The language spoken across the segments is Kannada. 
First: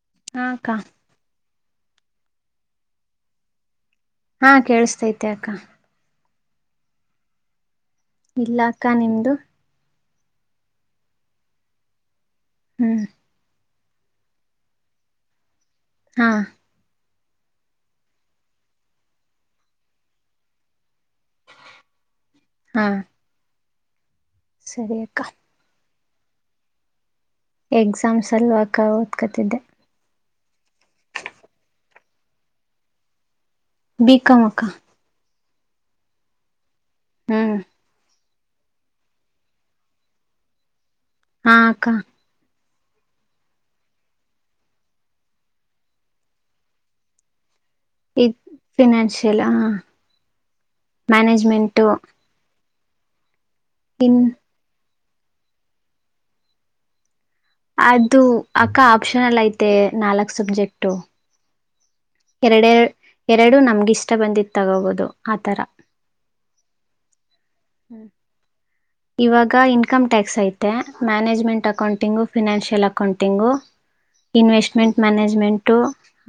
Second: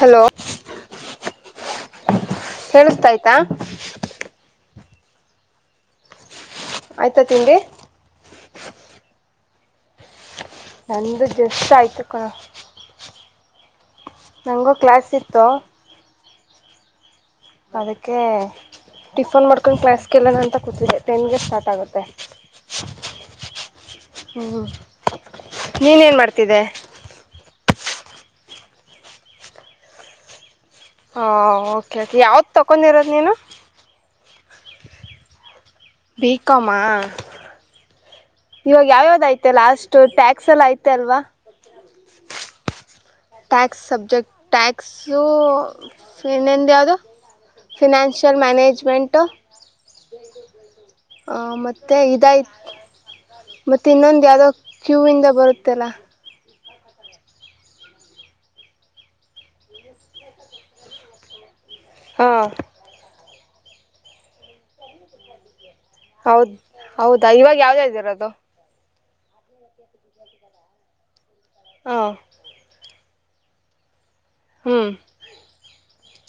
ಹಲೋ ಹಾ ಅಕ್ಕ ಹೇಳಿಸ್ತಾಯ್ತಾ. ಹಾ ಕೇಳಿಸತೈತೆ ಅಕ್ಕ. ಆಯ್ತಾ ತಿಂಡಿ. ಇಲ್ಲಾಕ್ಕ ನಿಮ್ದು. ನಂದು ಜಸ್ಟ್ ಆಯ್ತು ಕಣೋ. ಹ್ಮ್ ನನಗೂ ಕ್ಲಾಸ್ ಇತ್ತು. ಹಾ ಅದಕ್ಕೆ ಟಿಫನ್ ಮಾಡ್ಕೊಂಡು ಕ್ಲಾಸ್ಕಳಣ ಅಂತ ಕೂತಿದ್ದಿದೆ. ಟೆನ್ಗೆ ಸ್ಟಾರ್ಟ್ ಆಗುತ್ತೆ ಹಾ ಹ್ಞೊ. ಸರಿ ಅಕ್ಕ ನೀನ್ ಏನ್ ಮಾಡ್ತಿದ್ದೆ. ಎಕ್ಸಾಮ್ಸ್ ಅಲ್ವ ಅಕ್ಕ ಓದ್ಕತಿದ್ದೆ. ಹಾ ಓಕೆ ಓಕೆ ಯಾವ್ದು ತೊಗೊಂಡಿರೋದು ನೀನು. ಬಿಕಾಂ ಅಕ್ಕ. ಬಿ ಕಾಂ ಅ. ಹ್ಮ್ ಇವಾಗ ಯಾವ್ಯಾವ್ದ ಐತೆ ಲಾಸ್ಟು ಟ್ಯಾಕ್ಸ್ ಎಲ್ಲ ಐತೆ ಅಲ್ವಾ. ಹಾ ಅಕ್ಕಾ ಟ್ಯಾಕ್ಸ್ ಸಬ್ಜೆಕ್ಟ್ ಟ್ಯಾಕ್ಸು ಇನ್ನೊಂದು ಯಾವುದು? ಇದ್ ಫಿನನ್ಷಿಯಲ್ ಮ್ಯಾನೇಜ್ಮೆಂಟ್? ಫಿನಾನ್ಷಿಯಲ್ ಹ ಮ್ಯಾನೇಜ್ಮೆಂಟು ಮತ್ತೆ ಇದಾಯ್ತ ಮತ್ತೆ ಇನ್ ಇನ್ನೊಂದು ಯಾವುದೋ ಕ್ಯೂವಿಂದ ಬರುತ್ತಲ್ಲ. ಅದು ಅಕ್ಕ ಆಪ್ಷನಲ ಐತೆ ನಾಲ್ಕ್ ಸಬ್ಜೆಕ್ಟ. ಹಾ ಎರಡೆ ಎರಡು ನಮ್ಗಿ ಇಷ್ಟ ಬಂದಿದ್ದು ತಗೋಬೋದು ಆ ಥರ. ಹೌದ ಹೌದಾ ಇವಾಗ ಯಾವದ ಯಾವದು ಇದ್ದೀರೋದು. ಇವಾಗ ಇನ್ಕಮ ಟ್ಯಾಕ್ಸ್ ಐತೆ ಮ್ಯಾನೇಜ್ಮೆಂಟ್ ಹಾ ಅಕೌಂಟಿಂಗ. ಫಿನಾನ್ಷಿಯಲ್ ಅಕೌಂಟಿಂಗು, ಇನ್ವೆಸ್ಟ್ ಹ್ಮ್ ಮ್ಯಾನೇಜ್ಮೆಂಟು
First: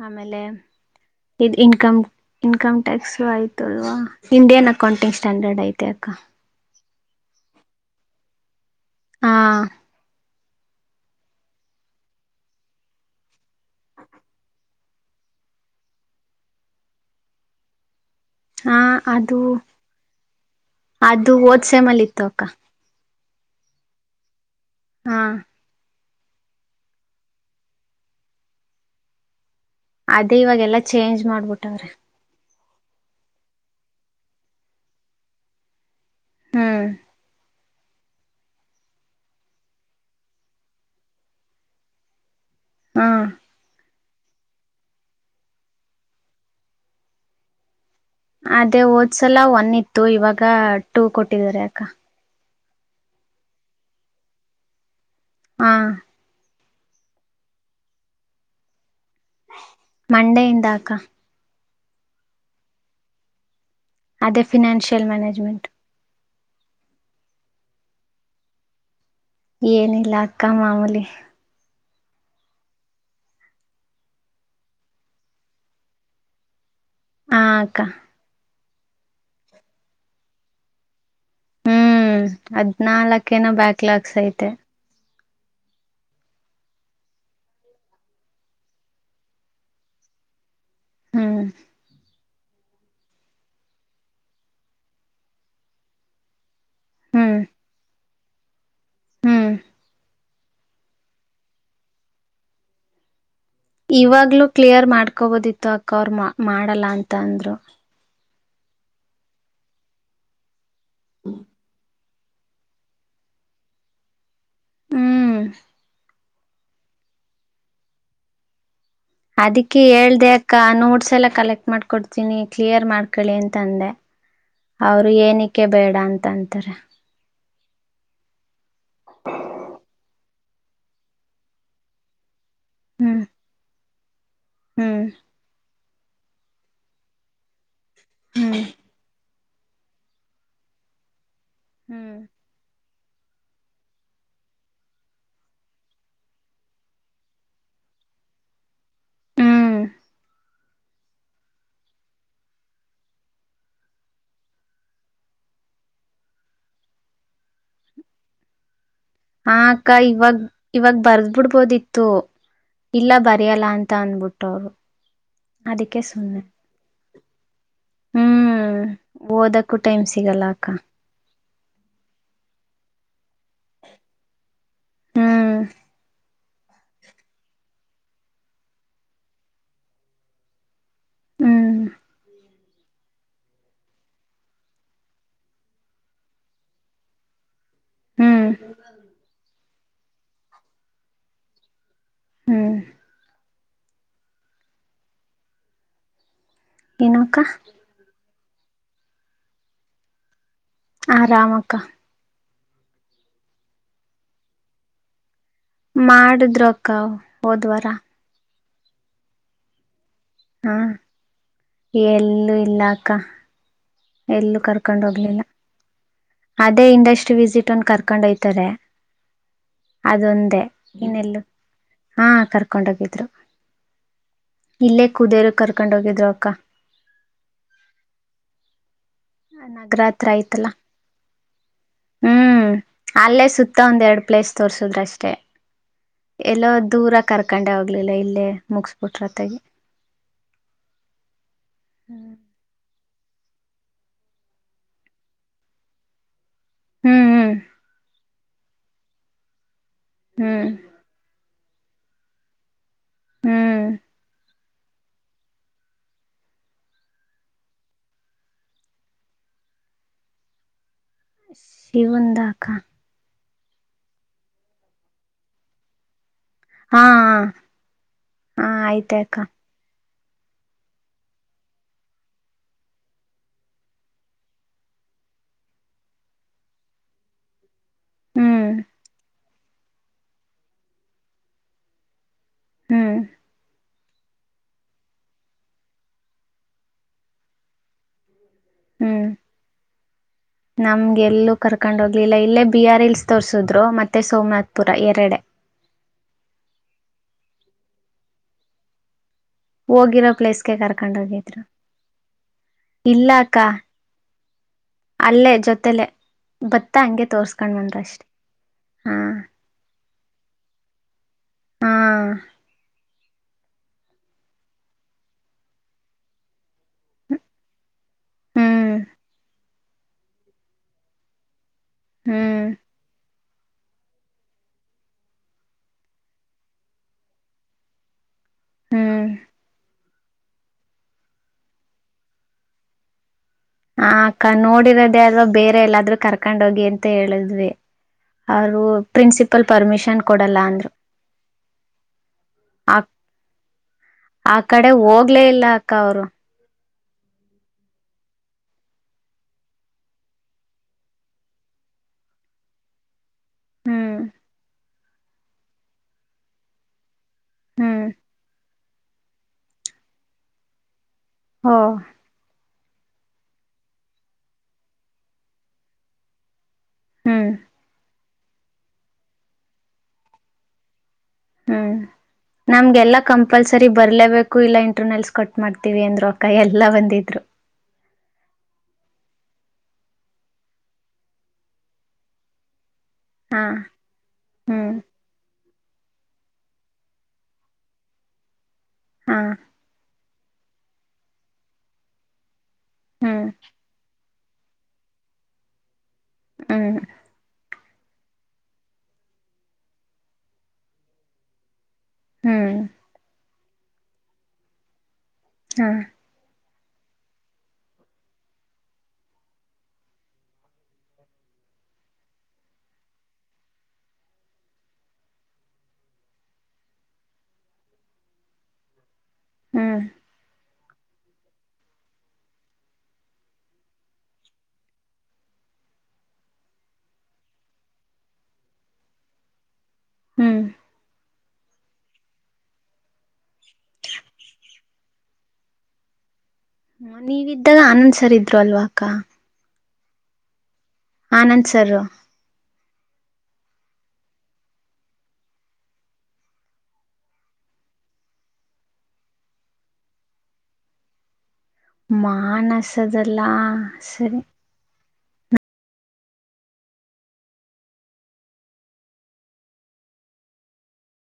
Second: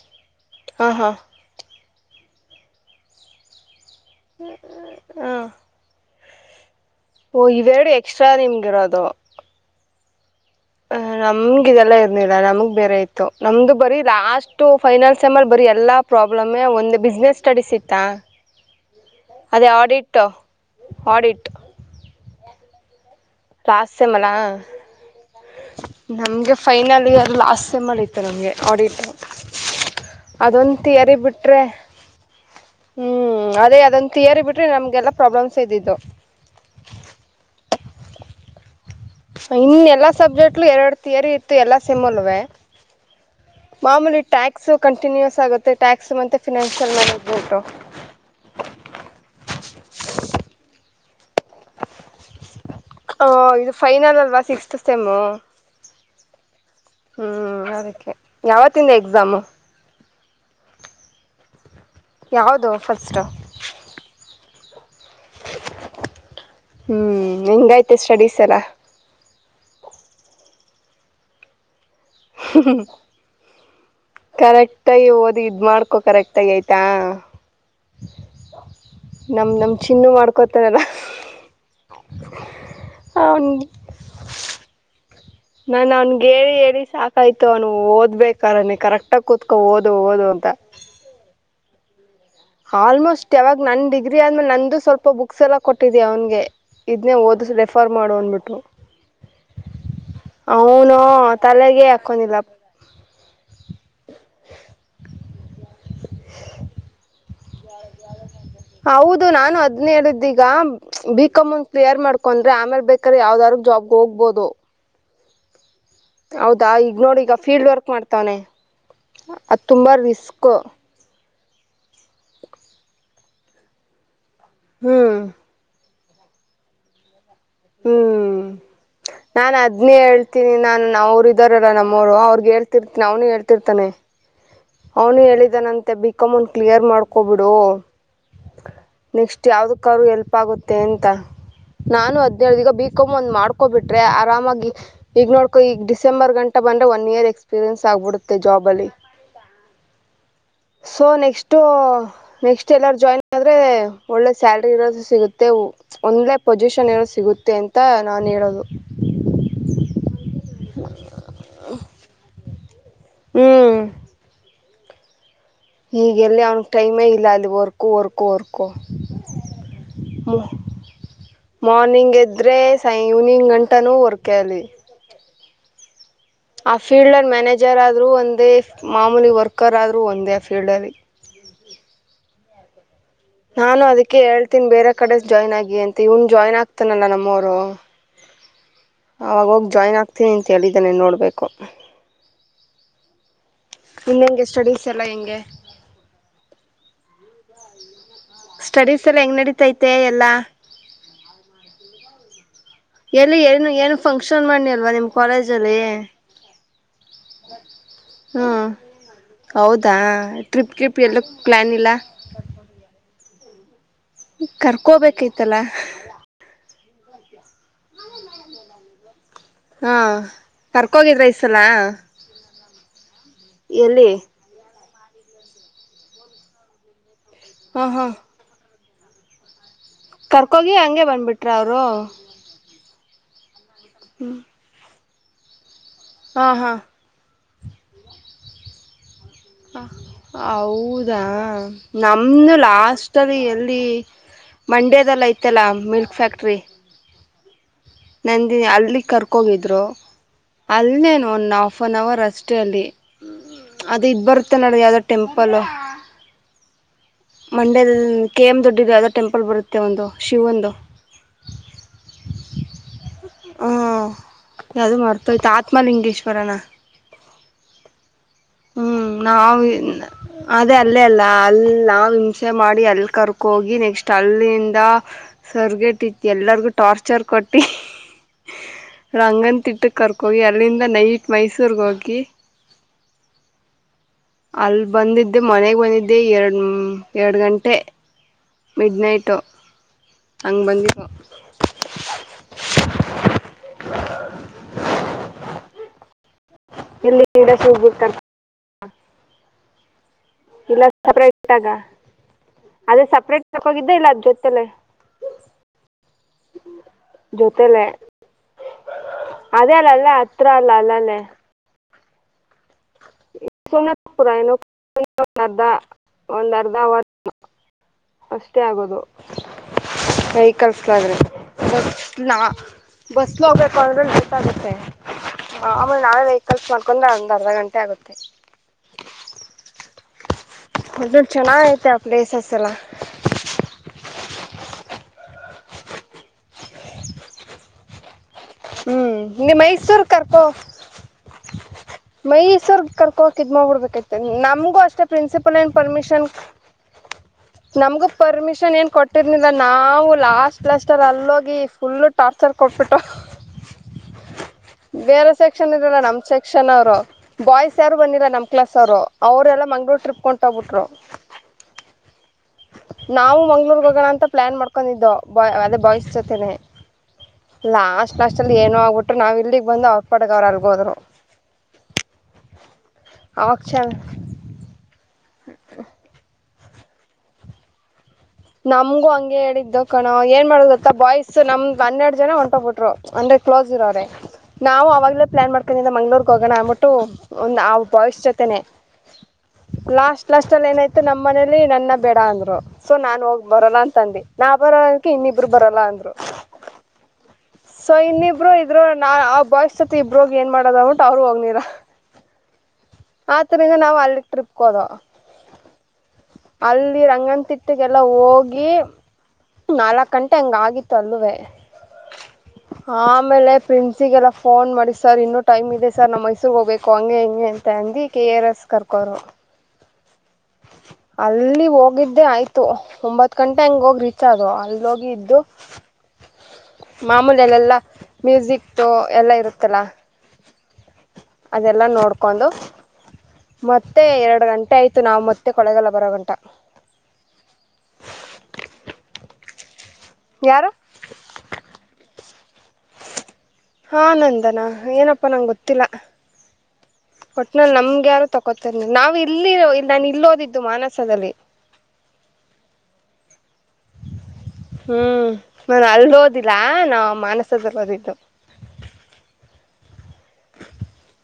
ಆಮೇಲೆ. ಹಾ ಹಾ ಇ ಇನ್ಕಮ್ ಇನ್ಕಮ್ ಟ್ಯಾಕ್ಸ್ ಆಯ್ತು ಅಲ್ವಾ, ಇಂಡಿಯನ್ ಅಕೌಂಟಿಂಗ್ ಸ್ಟ್ಯಾಂಡರ್ಡ್ ಐತೆ ಅಕ್ಕ ಓಹ ಇವೆರಡು ಎಕ್ಸ್ಟ್ರಾ ನಿಮ್ಗೆ ಇರೋದು ಹಾ ಹ ನಮ್ಗ ಇದೆಲ್ಲ ಇರಲಿಲ್ಲ ನಮಗ ಬೇರೆ ಇತ್ತು. ನಮ್ದು ಬರೀ ಲಾಸ್ಟ್ ಫೈನಲ್ ಸೆಮ ಬರಿ ಎಲ್ಲಾ. ಪ್ರಾಬ್ಲಮ್ಮೆ ಒಂದು ಬಿಸ್ನೆಸ್ ಸ್ಟಡೀಸ್ ಇತ್ತಾ. ಹಾ ಅದು ಅದೇ ಆಡಿಟ್ ಅದು ಆಡಿಟ್ ಹೋದ ಸೇಮಲ್ಲಿ ಇತ್ತು ಅಕ್ಕ. ಲಾಸ್ಟ ಸೇಮ್ ಅಲಾ? ಹಾ ನಮಗೆ ಫೈನಲ ಇಯರ್ ಲಾಸ್ಟ್ ಸಮಲ್ಲಿ ಇತ್ತು ನಮಗೆ ಆಡಿಟು. ಅದೇ ಅದೊಂದು ಇವಾಗೆಲ್ಲಾ ಥಿಯರಿ ಚೇಂಜ್ ಬಿಟ್ರೆ ಮಾಡ್ಬಿಟ್ಟವ್ರೆ ಹ್ಮ್ ಅದೇ ಅದು ಒಂದು ಥಿಯರಿ ಬಿಟ್ರಿ ನಮ್ಗೆಲ್ಲಾ ಪ್ರಾಬ್ಲಮ್ಸ್ ಇದ್ದಿದ್ದು. ಹ್ಮ್ ಇನ್ ಎಲ್ಲಾ ಸಬ್ಜೆಕ್ಟ್ಲು ಎರಡು ಥಿಯರಿ ಇತ್ತು ಎಲ್ಲಾ ಸೆಮ್ಮ್ ಅಲ್ಲವೇ ಹಾ ಮಾಮೂಲಿ ಟ್ಯಾಕ್ಸ್ ಕಂಟಿನ್ಯೂಸ್ ಆಗುತ್ತೆ. ಟ್ಯಾಕ್ಸ್ ಮತ್ತೆ ಫಿನಸಿಯಲ್ ಮಾಂಗೇಜ್ಮೆಂಟ್. ಅದೇ ಓದ್ಸಲ ಒನ ಇತ್ತು, ಇವಾಗ ಟೂ ಕೊಟ್ಟಿದಿದ್ದಾರೆ ಅಕ್ಕ. ಹ ಇದು ಫೈನಲ್ ಅಲ್ವಾ ಸಿಕ್ಸ್ತ ಸೆಮ್ಮು ಹಾ ಹ್ಮ್ ಅದಕ್ಕೆ ಯಾವತ್ತಿಂದ ಎಕ್ಸಾಮು? ಮಂಡೆ ಇಂದ ಅಕ್ಕಾ. ಯಾವುದು ಫಸ್ಟ್ ಅದೇ ಫಿನನ್ಷಿಯಲ್ ಮ್ಯೇಜ್ಮೆಂಟ್ ಹ್ಮ್ ಹೆಂಗಐ್ತ ಸ್ಟಡೀಸ್ ಎಲ್ಲ ಏನಿಲ್ಲ ಅಕ್ಕ ಮಾಮೂಲಿ ಕರೆಕ್ಟಾಗಿಿ ಓದಿ ಇದ್ ಮಾಡ್ಕೊ ಕರೆಕ್ಟ ಆಗಿ ಆಯ್ತಾ ಹಕ್ಕ ನಮ ನಮ್ ಚಿನ್ನ ಮಾಡ್ಕೊತಾರಲ್ಲ ಹ್ಮ್ ಹದ್ನಾಲ್ಕ ನ ಬ್ಯಾಕ್ ಲಾಕ್ಸ್ ಐತೆ ನಾನು ಅವ್ನ್ಗ ಹೇಳಿ ಹೇಳಿ ಸಾಕಾಯ್ತು ಅವನು ಓದ್ಬೇಕಾರನ ಕರೆಕ್ಟಾಗಿ ಕುತ್ಕೊಂಡ ಓದು ಓದು ಅಂತ ಹ್ಮ್ ಆಲ್ಮೋಸ್ಟ್ ಯಾವಾಗ ನನ್ ಡಿಗ್ರಿ ಆದ್ಮೇಲೆ ನಂದು ಸ್ವಲ್ಪ ಬುಕ್ಸ್ ಎಲ್ಲ ಕೊಟ್ಟಿದೀ ಅವನ್ಗೆ ಇದನ್ನೇ ಹ್ಮ್ ಓದಿಸಿ ರೆಫರ್ ಮಾಡು ಅಂದ್ಬಿಟ್ ಹ್ಮ್ ಅವನು ತಲೆಗೆ ಹಾಕೊಂಡಿಲ್ಲಪ್ಪ ಇವಾಗ್ಲುೂ ಕ್ಲಿಯರ್ ಮಾಡ್ಕೊಬೋದಿತ್ತು ಅಕ್ಕ ಅವರು ಮಾಡಲ್ಲ ಅಂತ ಅಂದ್ರು ಹೌದು ನಾನು ಹದ್ನೇಹೇಳಿದ ಈಗ ಬಿಕಾಂ ಒಂದ್ ಕ್ಲಿಯರ್ ಮಾಡ್ಕೊ [inaudible] ಕೊಂಡರೆ ಮೇಲೆ ಬೇಕರ ಯಾವ್ದಾದಾರ್ ಜಾಬ್ಗೆ ಹೋಗ್ಬಹದು. [inaudible] ಹೂ [inaudible] ಹೌದಾ ಈಗ ನೋಡ ಈಗ ಫೀಲ್ಡ್ ವರ್ಕ್ ಮಾಡ್ತವನೆ. [inaudible] ಅದಿಕ್ಕೆ ಹೇಳದೇ ಅಕ್ಕ ನೋಟ್ಸ್ ಎಲ್ಲಾ ಕಲೆಕ್ಟ್ ಮಾಡಕೊಡ್ತೀನಿ ಕ್ಲಿಯರ್ ಮಾಡ್ಕಳಿ ಅಂತಂದೆ. [inaudible] ಅವರು ಹ್ಮ್ ಏನಕ್ಕೆ ಬೇಡ ಅಂತ ಅಂತಾರೆ. ಹೂ ನಾನ ಅದ್ನೇ ಹೇಳ್ತೀನಿ ನಾನು ಅವರು ಇದ್ದಾರಲ್ಲ ನಮ್ಮವರು ಅವ್ರಗೆ ಹೇಳಿ [inaudible] ಸಿಟ್ಟ ಹ್ಮ್ ಅವನೇ ಹೇಳ್ತಿರ್ತಾನೆ. [inaudible] ಹ್ಮ್ ಅವನು ಹೇಳಿದ್ದಾನಂತೆ ಬಿಕಾಮ ಒಂದ ಕ್ಲಿಯರ್ ಮಾಡ್ಕೊಬಿಡು ಹ್ಮ್ ನೆಕ್ಸ್ಟ [inaudible] ಯಾವದೂಕಾರು ಹೆಲ್ಪ್ ಆಗುತ್ತೆ ಅಂತ ನಾನು ಹ್ಮ್ ಅದ ಹೇಳ ಈಗ ಬಿಕಾಂ ಒಂದ ಮಾಡ್ಕಬಿಟ್ರೆ ಆರಾಮಾಗಿ [inaudible] ಈಗ ನೋಡ್ಕೋ ಈಗ ಡಿಸೆಂಬರ್ ಗಂಟ ಬಂದ್ರೆ ಒನ್ ಇಯರ್ ಎಕ್ಸ್ಪೀರಿಯನ್ಸ್ ಆಗ್ಬಿಡುತ್ತೆ ಜಾಬ್ ಅಲ್ಲಿ. ಹ್ಮ್ ಸೊ ನೆಕ್ಸ್ಟು? ನೆಕ್ಸ್ಟು ಎಲ್ಲಾರೂ ಜಾಯಿನ್ ಆದ್ರೆ ಒಳ್ಳೆ ಸ್ಯಾಲ್ರಿ ಇರೋದು ಸಿಗುತ್ತೆ. [inaudible] ಒಂದ್ಲೇ ಪೊಸಿಷನ್ ಏನೂ ಸಿಗುತ್ತೆ ಅಂತ ನಾನ್ ಹೇಳದು. [inaudible] ಹಾ ಅಕ್ಕ ಇವತ್ತ ಇವಾಗ ಬರ್ದ್ ಬಿಡ್ಬೋದಿತ್ತು. [inaudible] ಇಲ್ಲ ಹ್ಞೂ ಬರಿಯಲ್ಲ ಅಂತ ಅಂದಬಿಟ್ಟ. [inaudible] ಈಗ ಎಲ್ಲಿ ಅವ್ನಿಗೆ ಟೈಮೇ ಇಲ್ಲ ಅಲ್ಲಿ ವರ್ಕು ವರ್ಕು ವರ್ಕು ಹ್ಮ್ ಓದಕ್ಕೂ ಟೈಮ್ ಅಲ್ಲ ಸಿಗಲ್ಲ ಅಕ್ಕ [inaudible] ಮಾರ್ನಿಂಗ್ ಎದ್ರೆ ಸಾಯ ಈವ್ನಿಂಗ್ ಗಂಟನು ವರ್ಕ್ ಅಲ್ಲಿ. [inaudible] ಹೂ [inaudible] ಆ ಫೀಲ್ಡಲ್ಲಿ ಮ್ಯಾನೇಜರ್ ಆದರೂ ಒಂದೇ ಮಾಮೂಲಿ ವರ್ಕರ್ ಆದ್ರೂ ಒಂದೇ ಆ ಫೀಲ್ಡ ಅಲ್ಲಿ. [inaudible] ಹೂ [inaudible] ನಾನು ಅದಕ್ಕೆ ಹೇಳ್ತನೀ ಬೇರೆ ಕಡೆ ಜಾಯ್ನ್ ಆಗಿ ಅಂತ ಇವನ್ ಜಾಯ್ನ್ ಆಗ್ತಾನಲ್ಲಾ ನಮ್ಮವರು [inaudible] ಹೂ [inaudible] ಅವಾಗ ಹೋಗಿ ಜಾಯ್ನ್ ಆಗ್ತೀನಿ ಅಂತ ಹೇಳಿದ್ದಾನೆ ನೋಡ್ಬೇಕು. [inaudible] ಹ್ಮ್ ನಿನ್ ಹೆಂಗೆ ಸ್ಟೆಡಿಸ್ ಎಲ್ಲ ಹೆಂಗೆ? [inaudible] ಏಕಾ? [inaudible] ಸ್ಟೆಡಿಸ್ ಎಲ್ಲ ಹೆಂಗ ನಡೀತೈತೆ ಎಲ್ಲಾ? [inaudible] ಆರಾಮ ಅಕ್ಕ. [inaudible] ಎಲ್ಲಿ ಏನು ಏನು ಫಂಕ್ಷನ್ ಮಾನೀ ಅಲ್ವಾ ನೀವ್ [inaudible] ಕಾಲೇಜ್ ಅಲ್ಲಿ? [inaudible] ಮಾಡಿದರೂ ಅಕ್ಕ ಹೋದ ವಾರ, [inaudible] ಹೂ ಹೌದಾ ಟ್ರಿಪ್ ಹಾ ಟ್ರಿಪ್ ಎಲ್ಲೂ [inaudible] ಎಲ್ಲೂ ಇಲ್ಲಕ್ಕ. [inaudible] ಎಲ್ಲೂ ಕರ್ಕೊಂಡ್ ಹೋಗ್ಲಿಲ್ಲ ಕರ್ಕೋಬೇಕಿತ್ತಲ್ಲ ಅದೇ ಇಂಡಸ್ಟ್ರಿ ವಿಸಿಟ್. [inaudible] ಇತ್ತನ ಕರ್ಕೊಂಡ ಹಯ್ತಾರೆ ಹಾಂ ಅದೊಂದೇ ಇನ್ನ ಕರ್ಕೋಗಿದ್ರ ಈ ಎಲ್ಲೂ ಸಲ [inaudible] ಹಾ ಕರ್ಕೊಂಡ ಹೊಗಿದ್ರು. [inaudible] ಎಲ್ಲಿ? [inaudible] ಇಲ್ಲೇ ಕುದೇರು ಕರ್ಕೊಂಡ ಹೋಗಿದ್ರು ಅಕ್ಕ. [inaudible] ಹಾ ಹಾ [inaudible] ಅನಲ್ಲ. [inaudible] ಕರ್ಕೋಗಿ ಹಂಗೆ ಬಂದ್ಬಿಟ್ರ ಅವರು? [inaudible] ಹು ಅಲ್ಲೇ ಸುತ್ತ ಒಂದ್ ಎರಡು ಪ್ಲೇಸ್ ತೋರ್ಸುದ್ರಷ್ಟೇ. ಹಾ [inaudible] ಎಲ್ಲೋ ಹಾ ದೂರ ಕರ್ಕೊಂಡೆ ಹೋಗ್ಲಿಲ್ಲ ಇಲ್ಲೇ ಮುಗಿಸಬಿಟ್ರೊತ್ತಗೆ. [inaudible] ಹೌದಾ ಹ್ಮ್ ನಮ್ಮದ ಲಾಸ್ಟಲ್ಲಿ ಎಲ್ಲಿ? [inaudible] ಮಂಡ್ಯದಲ್ ಐತೆಲ್ಲ ಮಿಲ್ಕ್ ಫ್ಯಾಕ್ಟ್ರಿ ಹ್ಮ್ ಹ್ಮ್ ನಂದಿನ ಅಲ್ಲಿಗೆ ಕರ್ಕೋಗಿದ್ರು ಹ್ಮ್ ಅಲ್ಲೇನು ಒಂದು ಆಾಫ್ ಆನ್ ಅವರ್ ಅಷ್ಟೇ ಅಲ್ಲಿ ಹ್ಮ್ ಅದ ಇದ್ ಬರುತ್ತೆ ನಡ ಯಾವ್ದೋ ಟೆಂಪಲ್ ಮಂಡ್ಯದಲ್ಲಿ ಕೆ ಎಮ್ ದೊಡ್ಡದು ಯದ ಟೆಂಪಲ್ ಬರುತ್ತೆ ಒಂದು ಶಿವೊಂದು ಶಿವಾನಂದ ಅಕ್ಕ ಹಾಞ ಅದು ಮರ್ತೋಯ್ತು ಆತ್ಮಲಿಂಗೇಶ್ವರನ ಹಾ ಹ ಹ್ಮ್ ನಾವು ಅದೇ ಅಲ್ಲೇ ಅಲ್ಲ ಅಲ್ಲಿ ನಾ ಹಿಂಸೆ ಮಾಡಿ ಅಲ್ಲಿ ಕರ್ಕೋಗಿ ನೆಕ್ಸ್ಟ್ ಅಲ್ಲಿಂದ ಸವರ್ಗೆ ಟ ಎಲ್ಲರಿಗು ಟಾರ್ಚರ್ ಕೊಟ್ಟು ಹ್ಮ್ ರಂಗನ್ ತಿಟ್ಟ ಕರ್ಕೋಗಿ ಅಲ್ಲಿಂದ ನೈಟ್ ಮೈಸೂರ್ಗೆ ಹೋಗಿ ಹ್ಮ್ ಅಲ್ ಬಂದಿದ್ದೆ ಮನೆಗ್ ಬಂದಿದ್ದೆ ಎರಡ್ ಎರಡ್ ಗಂಟೆ ಮಿಡ್ ಹ್ಮ್ ನೈಟು ಹಂಗ್ ಬಂದೋ ನಮ್ಗೆಲ್ಲೂ ಕರ್ಕೊಂಡ್ ಹೋಗ್ಲಿಲ್ಲ ಇಲ್ಲೇ ಬಿ ಆರ್ ಇಿಲ್ಸ್ ತೋರ್ಸಿದ್ರು ಮತ್ತೆ ಸೋಮನಾಥ್ ಪುರ ಎರಡೆ ಎಲ್ಲಿ ಗಡ ಶಬಿಟ್ಟ ಹೋಗಿರೋ ಪ್ಲೇಸ್ಗೆ ಇಲ್ಲ ಸಪ್ರೇಟ್ ಕರ್ಕೊಂಡೋಗಿದ್ರು ಆಗ ಅದೇ ಸಪ್ರೇಟ್ ಇಲ್ಲಕ್ಕ ತಕೋಗಿದ್ದೆ ಇಲ್ಲ ಅದ್ ಜೊತೆಲೆ ಅಲ್ಲೇ ಜೊತೆಲೆ ಬತ್ತ ಹಂಗೆ ತೋರ್ಸ್ಕೊಂಡ್ ಜೊತೆಲೆ ಬಂದ್ರ ಅಷ್ಟೇ ಅದೇ ಅಲ್ಲ ಅಲ್ಲೇ ಹತ್ರ ಅಲ್ಲ ಅಲ್ಲ ಅಲ್ಲೇ ಹಾ ಸು ಪೂರ ಏನು ಅರ್ಧ ಒಂದ್ ಅರ್ಧ ವರ್ ಹ್ಮ ಅಷ್ಟೇ ಆಗೋದು ವೆಹಿಕಲ್ಸ್ಾದ್ರೆ ಬಸ್ ನಾ ಹ್ಮ್ ಬಸ್ ಸ್ಲೋ ಬೇಕು ಅಂದರೆ ಲೇಟ್ ಆಗುತ್ತೆ ಆಮೇಲೆ ನಾವೇ ವೆಹಿಕಲ್ಸ್ ಮಾಡ್ಕೊಂಡ್ರೆ ಒಂದು ಅರ್ಧ ಗಂಟೆ ಆಗುತ್ತೆ ಹ್ಮ್ ಅ ಚೆನ್ನ ಐತೆ ಆ ಪ್ಲೇಸಸ್ ಎಲ್ಲ ಹ ಕ ನೋಡಿರೋದೇ ಅಲ್ವಾ ಬೇರೆ ಎಲ್ಲಾದ್ೂ ಕರ್ಕೊಂಡ್ ಹೋಗಿ ಅಂತ ಹೇಳಿದ್ವಿ ಅವರು ಹ್ಮ್ ಇಲ್ಲಿ ಪ್ರಿನ್ಸಿಪಲ್ ಪರ್ಮಿಷನ್ ಕೊಡಲ್ಲ ಅಂದ್ರು ಹಾ ಮೈಸವರ್ ಆ ಕರ್ಕೋಕಕ್ ಇದ್್ಮ್ಬ ಬಿಡ್ಬೇಕೈತಿ ಆ ನಮ್ಗೂ ಕಡೆ ಅಷ್ಟೇ ಹೋಗ್ಲೇ ಪ್ರಿನ್ಸಿಪಲ್ ಇಲ್ಲ ಏನ್ ಅಕ್ಕ ಅವರು ಪರ್ಮಿಷನ್ ಹಾ ನಮ್ಗೆ ಪರ್ಮಿಷನ್ ಏನು ಕೊಟ್ಟಿರ್ನಿಂದ ನಾವು ಲಾಸ್ಟ್ ಪ್ಲಸ್ಟರ್ ಅಲ್ಲೋಗಿ ಫುಲ್ಲು ಟಾರ್ಚರ್ ಕೊಟ್ಬಿಟ್ಟು ಹ್ಮ್ ಬೇರೆ ಸೆಕ್ಷನ್ ಇದರ ನಮ ಸೆಕ್ಷನ್ ಅವರು ಬಾಯ್ಸ್ ಯಾರು ಹ್ಮ್ ಬನ್ನಿಲ್ಲ ನಮ್ಮ ಕ್ಲಸ್ ಅವರು ಅವರೆಲ್ಲಂಗ್ಳೂರು ಟ್ರಿಪ್ಕೊಂಡ್ ತೋಗ್ಬಿಟ್ರು ಹಾ ನಾವು ಮಂಗ್ಳೂರ್ಗ್ ಹೋಗೋಣ ಅಂತ ಪ್ಲಾನ್ ಮಾಡ್ಕೊಂಡಿದ್ದವು ಬಾಯ್ ಅದೇ ಬಾಯ್ಸ್ ಜೊತೆನೆ ಹ್ಮ್ ಲಾಸ್ಟ್ ನಷ್ಟಲ್ಲಿ ಏನ ಆಗ್ಬಿಟ್ರು ನಾವ್ ಇಲ್ಲಿಗ್ ಬಂದು ಅವ್ರ ಪಡಗ ಅವರು ಅಲ್ಗೋದ್ರು ಹ್ಮ್ ನಮ್ಗೆಲ್ಲಾ ಅವಾಗ ಚ ಕಂಪಲ್ಸರಿ ಬರ್ಲೇಬೇಕು ಇಲ್ಲ ಇಂಟರ್ನಲ್ಸ್ ಕಟ್ ಮಾಡ್ತೀವಿ ಅಂದ್ರು ಕೈ ಎಲ್ಲ ಒಂದಿದ್ರು ನಮ್ಗೂ ಹಂಗೆ ಹೇಳಿದ್ದು ಕಣ ಏನ್ ಮಾಡುದತ್ತ ಬಾಯ್ಸ್ ನಮ್ ಹನ್ನೆರಡು ಜನ ಹೊಂಟೋಗ್ಬಿಟ್ರು ಅಂದ್ರೆ ಹಾ ಕ್ಲೋಸ್ ಇರೋ್ರೆ ನಾವು ಹ್ಮ್ ಅವಾಗ್ಲೇ ಪ್ಲಾನ್ ಮಾಡ್ವಿ ಅಕ್ಕನಿಂದ ಮಂಗ್ಳೂರ್ ಹೋಗೋಣ ಅಬಿಟ್ಟು ಒಂದು ಬಾಯ್ಸ್ ಜೊತೆನೆ ಹಾ ಲಾಸ್ಟ್ ಫಸ್ಟ್ಲ್ಲಿ ಏನಾಯ್ತು ನಮ್ಮ ಮನೇಲಿ ನನ್ನ ಬೇಡ ಅಂದ್ರು ಸೊ ನಾನ್ ಹೋಗಿ ಹ್ಮ್ ಬರೋಲ್ಲ ಅಂತಂದೆ. ನಾ ಬರೋಲ್ ಅಂದಿದ್ದಕ್ಕೆ ಇನ್ನಿಬ್ರು ಬರಲ್ಲ ಅಂದ್ರು. ಹ್ಮ್. ಸೊ ಇನ್ನಿಬ್ಬರು ಇದರು ನಾ ಆ ಬಾಯ್ಸ್ ಜೊತೆ ಇಬ್ಬ್ರೋಗಿ ಏನು ಮಾಡೋದ್ಬಿಟ್ಟು ಅವರು ಹೋಗಲಿಲ್ಲ. ಹ್ಮ್. ಆತ್ರಿಗ ನಾವ್ ಅಲ್ಲಿಗ್ ಟ್ರಿಪ್ಗ ಹೋದೊ. ಹಾ, ಅಲ್ಲಿ ರಂಗನ್ ತಿಟ್ಟಕ್ಕೆಲ್ಲ ಹೋಗಿ. ನಾಲ್ಕ್ ಗಂಟೆ ಹಂಗ ಆಗಿತ್ತು ಅಲ್ಲೂವೇ. ಆ ಆಮೇಲೆ ಪ್ರಿನ್ಸಿಗೆಲ್ಲ ಫೋನ್ ಮಾಡಿ ಸರ್ ಇನ್ನೂ ಟೈಮ್ ಇದೆ ಸರ್. ನಮ್ಮ ಮೈಸೂರ್ ಹೋಗ್ಬೇಕು ಹಂಗೆ ಹಿಂಗೆ, ತಂದಿ ಕೆ ಆರ್ ಎಸ್ ಕರ್ಕೋರು. ಹ್ಮ್. ಅಲ್ಲಿ ಹೋಗಿದ್ದೆ ಆಯ್ತು ಒಂಬತ್ ಗಂಟೆ ಹಂಗ ಹೋಗಿ ರೀಚ್ ಆದೊ ಅಲ್ಲಿ ಹೋಗಿ ಇದ್ದು. ಮಾಮೂಲಿಲ್ಲೆಲ್ಲಾ ಮ್ಯೂಸಿಕ್ದು ಎಲ್ಲಾ ಇರುತ್ತಲ್ಲ. ಹ್ಮ್. ಅದೆಲ್ಲ ನೋಡ್ಕೊಂದು ಮತ್ತೆ ಎರಡು ಗಂಟೆ ಆಯತ ಮತ್ತು ನಾವು ಮತ್ತೆ ಕೊಳಗಲ್ಲ ಬರೋ ಗಂಟ. ನೀವಿದ್ದಾಗ ಆನಂದ್ ಸರ್ ಇದ್ರು ಅಲ್ವಾ ಅಕ್ಕ. ಯಾರು, ಆನಂದ್ ಸರ್. ಹಾ ನಂದನ ಏನಪ್ಪಾ ನಂಗ ಗೊತ್ತಿಲ್ಲ. ಒಟ್ನಲ್ಲಿ ನಮ್ಗೆ ಯಾರು ತೊಕೋತರ್ ನಾವ್ ಇಲ್ಲಿ ಇಲ್ ನಾನು ಇಲ್ಲಿ ಓದಿದ್ದು ಮಾನಸದಲ್ಲಿ. ಮಾನಸದಲ್ಲಾ ಸರಿ. ಹ್ಮ್ ನಾನ್ ಅಲ್ಲ ಓದಿಲ್ಲ ನಾ ಮಾನಸದಲಿ ಓದಿದ್ದು. [inaudible]